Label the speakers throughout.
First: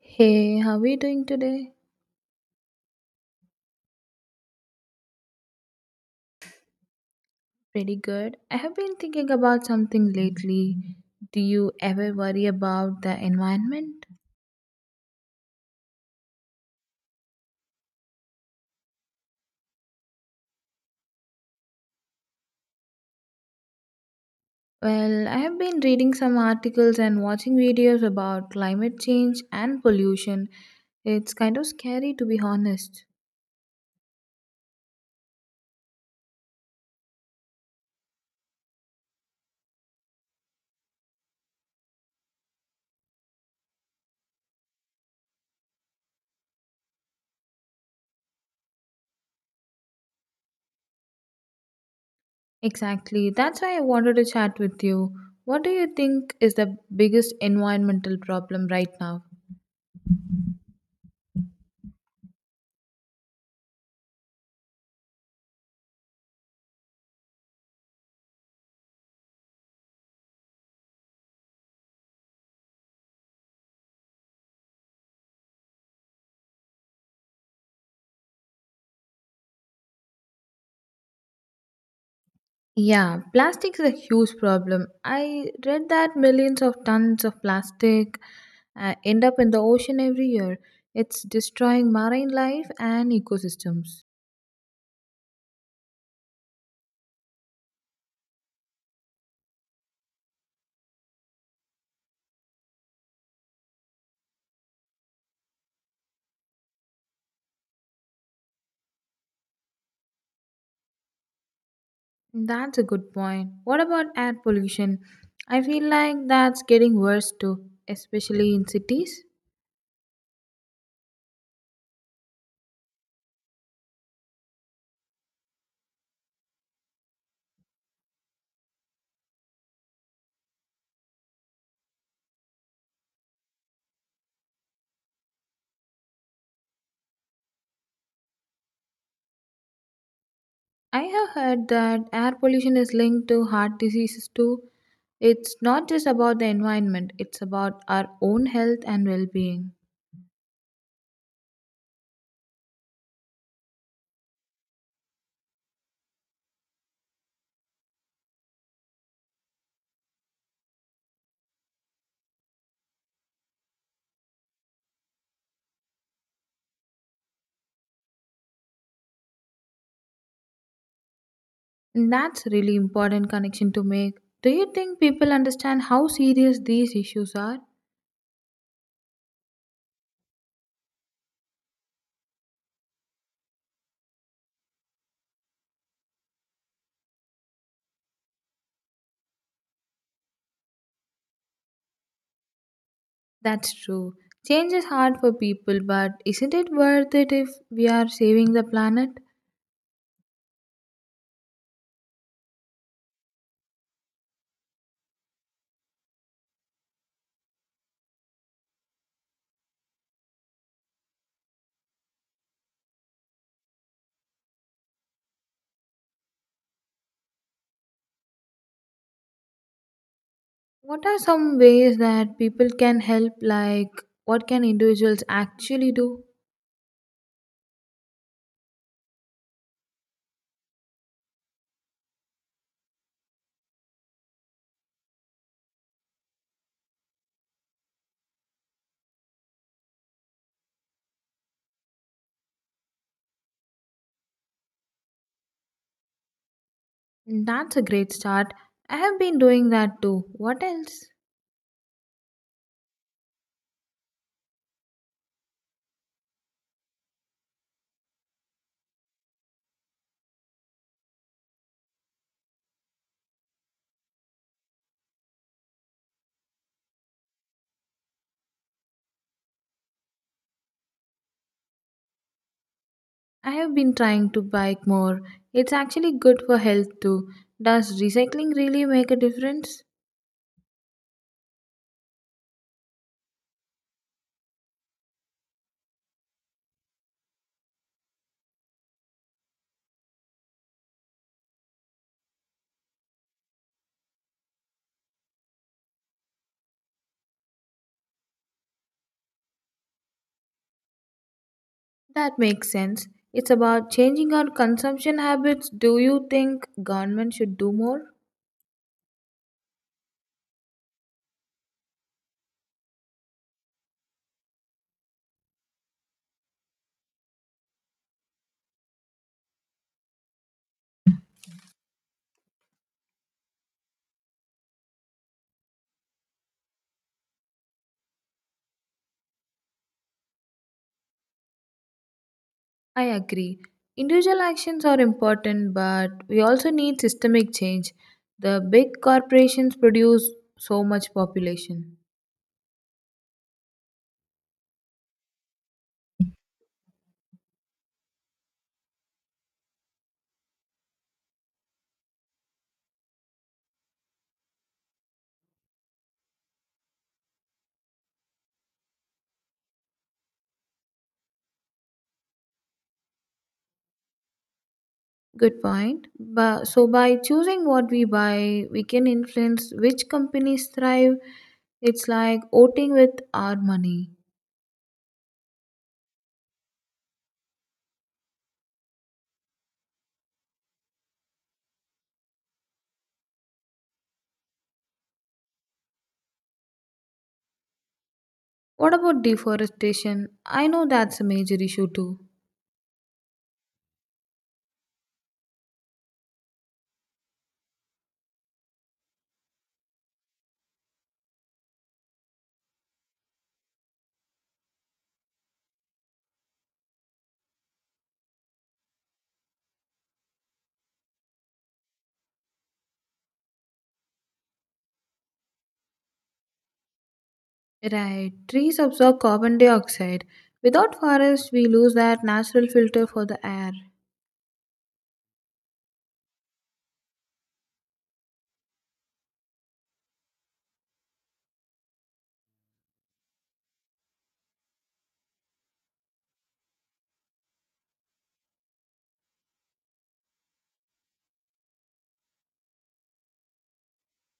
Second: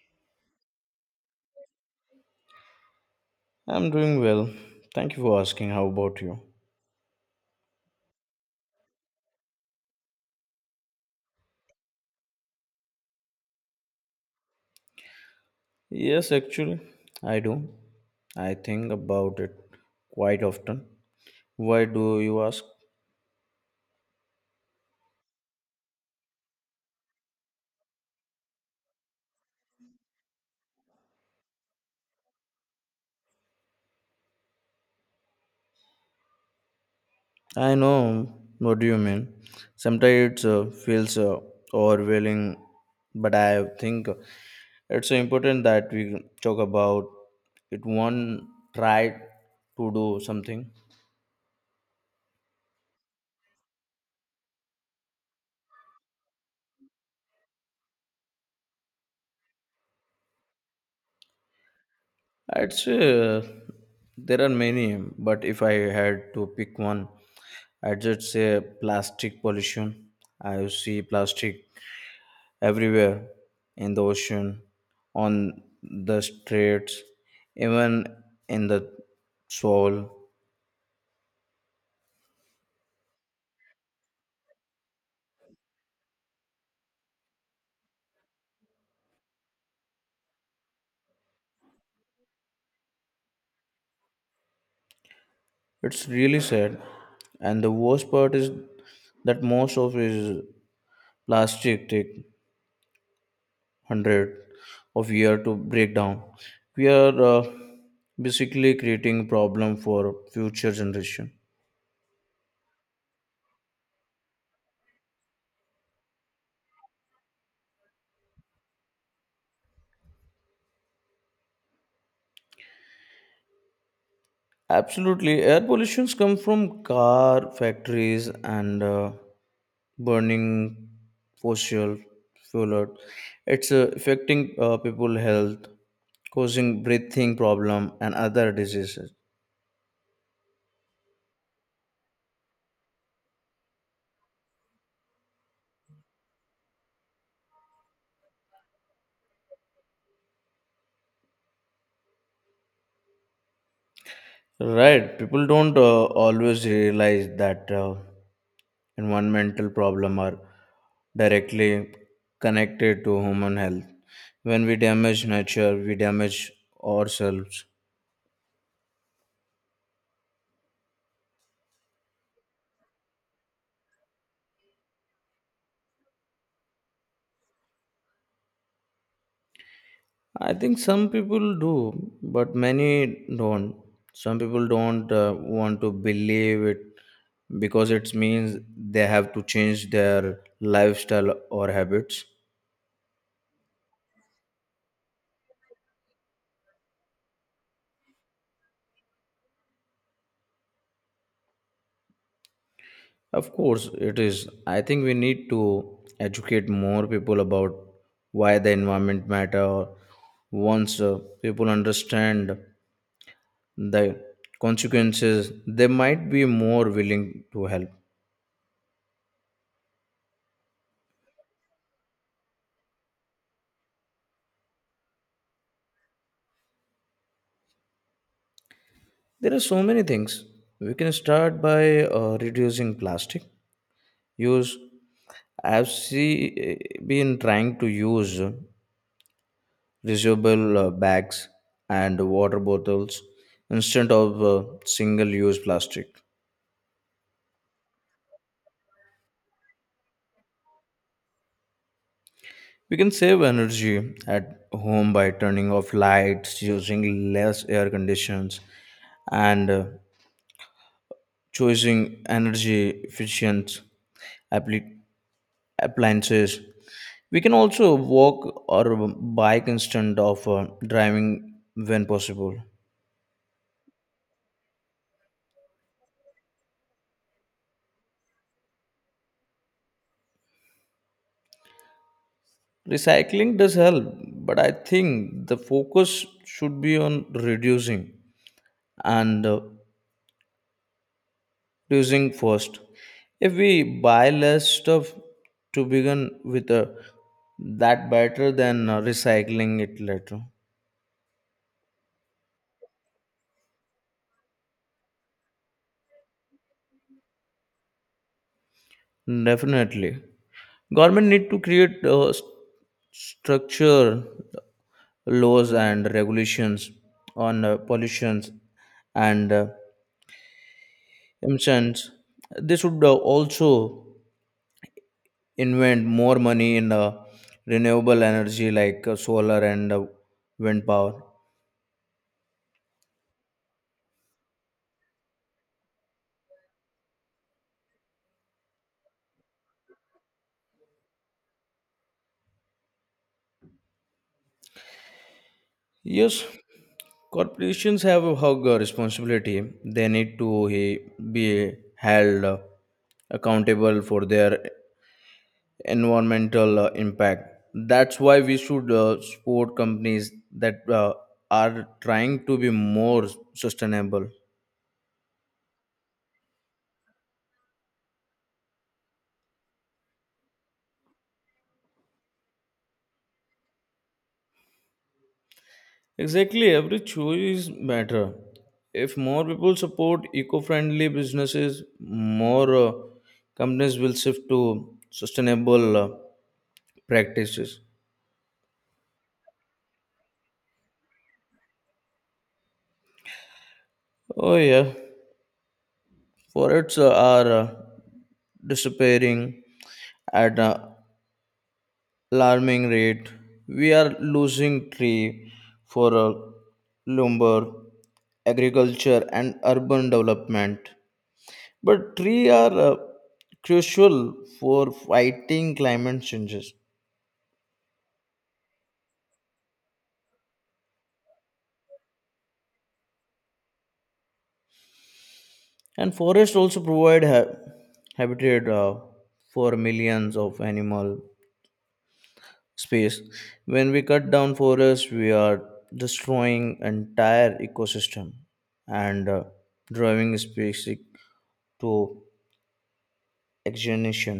Speaker 1: Hey, how are you doing today?
Speaker 2: I'm doing well. Thank you for asking. How about you?
Speaker 1: Pretty good. I have been thinking about something lately. Do you ever worry about the environment?
Speaker 2: Yes, actually, I do. I think about it quite often. Why do you ask?
Speaker 1: Well, I have been reading some articles and watching videos about climate change and pollution. It's kind of scary to be honest.
Speaker 2: I know what do you mean. Sometimes it feels overwhelming, but I think it's important that we talk about it. One try to do something.
Speaker 1: Exactly. That's why I wanted to chat with you. What do you think is the biggest environmental problem right now?
Speaker 2: I'd say there are many, but if I had to pick one, I just say plastic pollution. I see plastic everywhere in the ocean, on the streets, even in the soil.
Speaker 1: Yeah, plastic is a huge problem. I read that millions of tons of plastic end up in the ocean every year. It's destroying marine life and ecosystems.
Speaker 2: It's really sad. And the worst part is that most of is plastic take hundred of year to break down. We are basically creating problem for future generation.
Speaker 1: That's a good point. What about air pollution? I feel like that's getting worse too, especially in cities.
Speaker 2: Absolutely, air pollutions come from car factories and burning fossil fuel. It's affecting people health, causing breathing problem and other diseases.
Speaker 1: I have heard that air pollution is linked to heart diseases too. It's not just about the environment, it's about our own health and well being.
Speaker 2: Right, people don't always realize that environmental problem are directly connected to human health. When we damage nature, we damage ourselves.
Speaker 1: That's really important connection to make. Do you think people understand how serious these issues are?
Speaker 2: I think some people do, but many don't. Some people don't want to believe it because it means they have to change their lifestyle or habits.
Speaker 1: That's true. Change is hard for people, but isn't it worth it if we are saving the planet?
Speaker 2: Of course, it is. I think we need to educate more people about why the environment matter. Once people understand the consequences, they might be more willing to help.
Speaker 1: What are some ways that people can help, like what can individuals actually do?
Speaker 2: There are so many things. We can start by reducing plastic use. I've been trying to use reusable bags and water bottles instead of single use plastic.
Speaker 1: That's a great start. I have been doing that too. What else?
Speaker 2: We can save energy at home by turning off lights, using less air conditions, and choosing energy efficient appli- appliances. We can also walk or bike instead of driving when possible.
Speaker 1: I have been trying to bike more. It's actually good for health too. Does recycling really make a difference?
Speaker 2: Recycling does help, but I think the focus should be on reducing and reducing first. If we buy less stuff to begin with, that better than recycling it later.
Speaker 1: That makes sense. It's about changing our consumption habits. Do you think government should do more?
Speaker 2: Definitely. Government need to create structure, laws and regulations on pollutions and emissions. They should also invent more money in renewable energy like solar and wind power.
Speaker 1: I agree. Individual actions are important, but we also need systemic change. The big corporations produce so much population.
Speaker 2: Yes, corporations have a hug responsibility. They need to he- be held accountable for their environmental impact. That's why we should support companies that are trying to be more sustainable.
Speaker 1: Good point. But so by choosing what we buy, we can influence which companies thrive. It's like voting with our money.
Speaker 2: Exactly, every choice matter. If more people support eco-friendly businesses, more companies will shift to sustainable practices.
Speaker 1: What about deforestation? I know that's a major issue too.
Speaker 2: Oh yeah, forests are disappearing at alarming rate. We are losing tree for lumber, agriculture, and urban development. But trees are crucial for fighting climate changes.
Speaker 1: Right, trees absorb carbon dioxide. Without forests, we lose that natural filter for the air.
Speaker 2: And forests also provide habitat for millions of animal space. When we cut down forests, we are destroying entire ecosystem and driving species to examination.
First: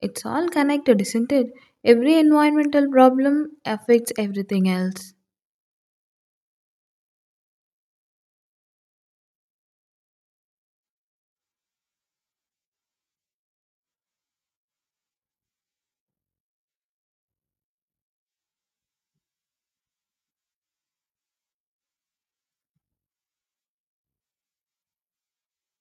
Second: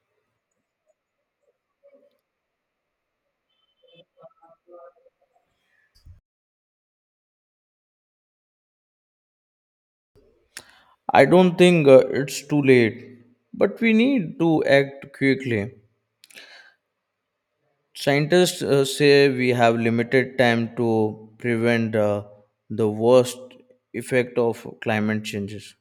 Speaker 1: It's all connected, isn't it? Every environmental problem affects everything else.
Speaker 2: I don't think it's too late, but we need to act quickly. Scientists say we have limited time to prevent the worst effect of climate changes.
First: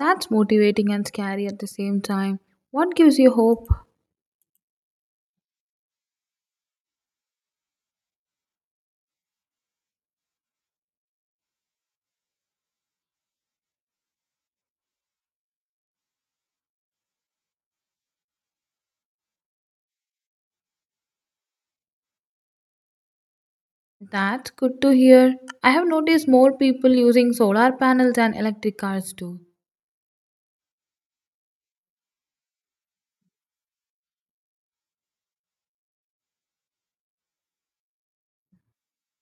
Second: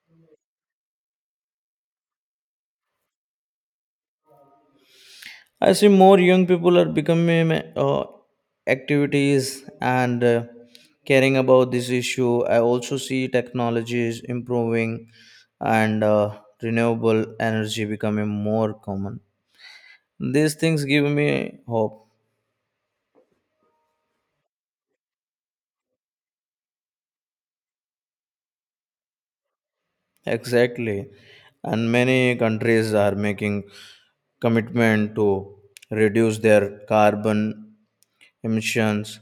Speaker 1: That's motivating and scary at the same time. What gives you hope?
Speaker 2: I see more young people are becoming activities and caring about this issue. I also see technologies improving and renewable energy becoming more common. These things give me hope.
Speaker 1: That's good to hear. I have noticed more people using solar panels and electric cars too.
Speaker 2: Exactly. And many countries are making commitment to reduce their carbon emissions.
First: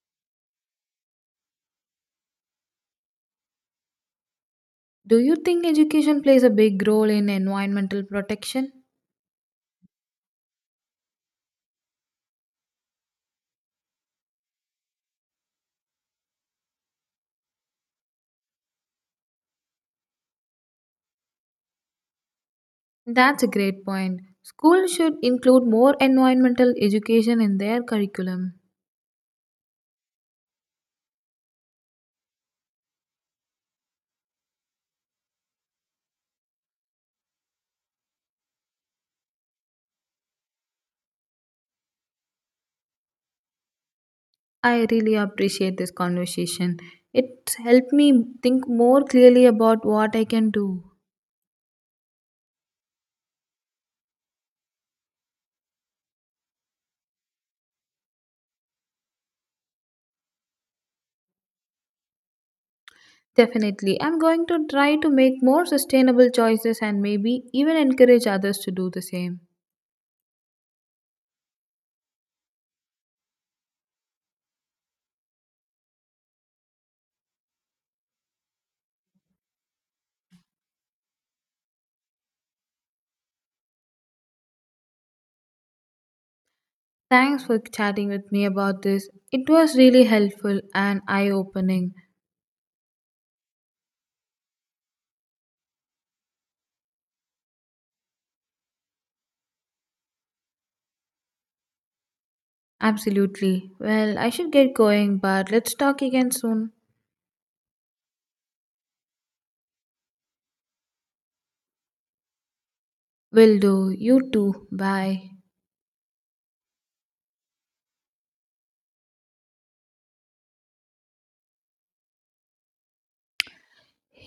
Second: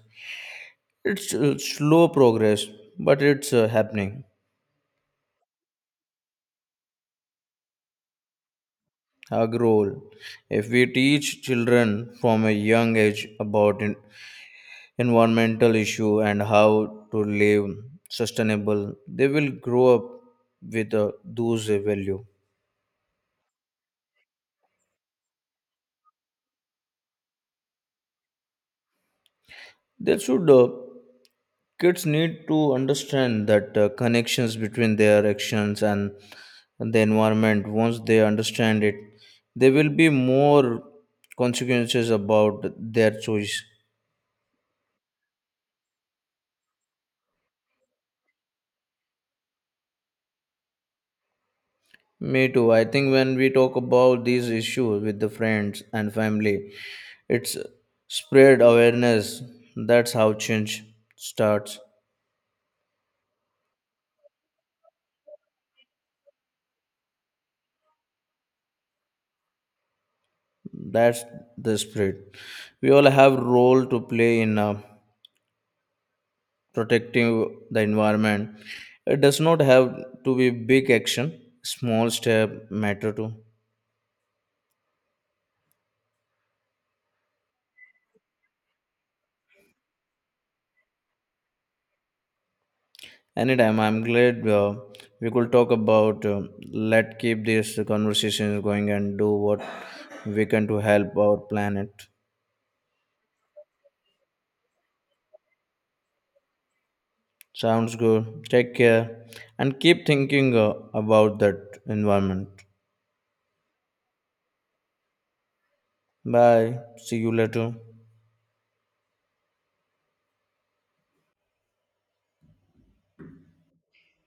Speaker 2: It's slow progress, but it's happening.
Speaker 1: Do you think education plays a big role in environmental protection?
Speaker 2: Our goal, if we teach children from a young age about environmental issue and how to live sustainable, they will grow up with those value.
Speaker 1: That's a great point. Schools should include more environmental education in their curriculum.
Speaker 2: They should. Kids need to understand that connections between their actions and the environment. Once they understand it, there will be more consequences about their choice.
Speaker 1: I really appreciate this conversation. It's helped me think more clearly about what I can do.
Speaker 2: Me too. I think when we talk about these issues with the friends and family, it's spread awareness. That's how change starts.
Speaker 1: Definitely, I'm going to try to make more sustainable choices and maybe even encourage others to do the same.
Speaker 2: That's the spirit. We all have role to play in. Protecting the environment. It does not have to be big action. Small step matter too.
Speaker 1: Thanks for chatting with me about this. It was really helpful and eye opening.
Speaker 2: Anytime, I'm glad we could talk about. Let keep this conversation going and do what we can to help our planet.
Speaker 1: Absolutely. Well, I should get going, but let's talk again soon.
Speaker 2: Sounds good. Take care and keep thinking about that environment.
Speaker 1: Will do. You too. Bye.
Speaker 2: Bye. See you later.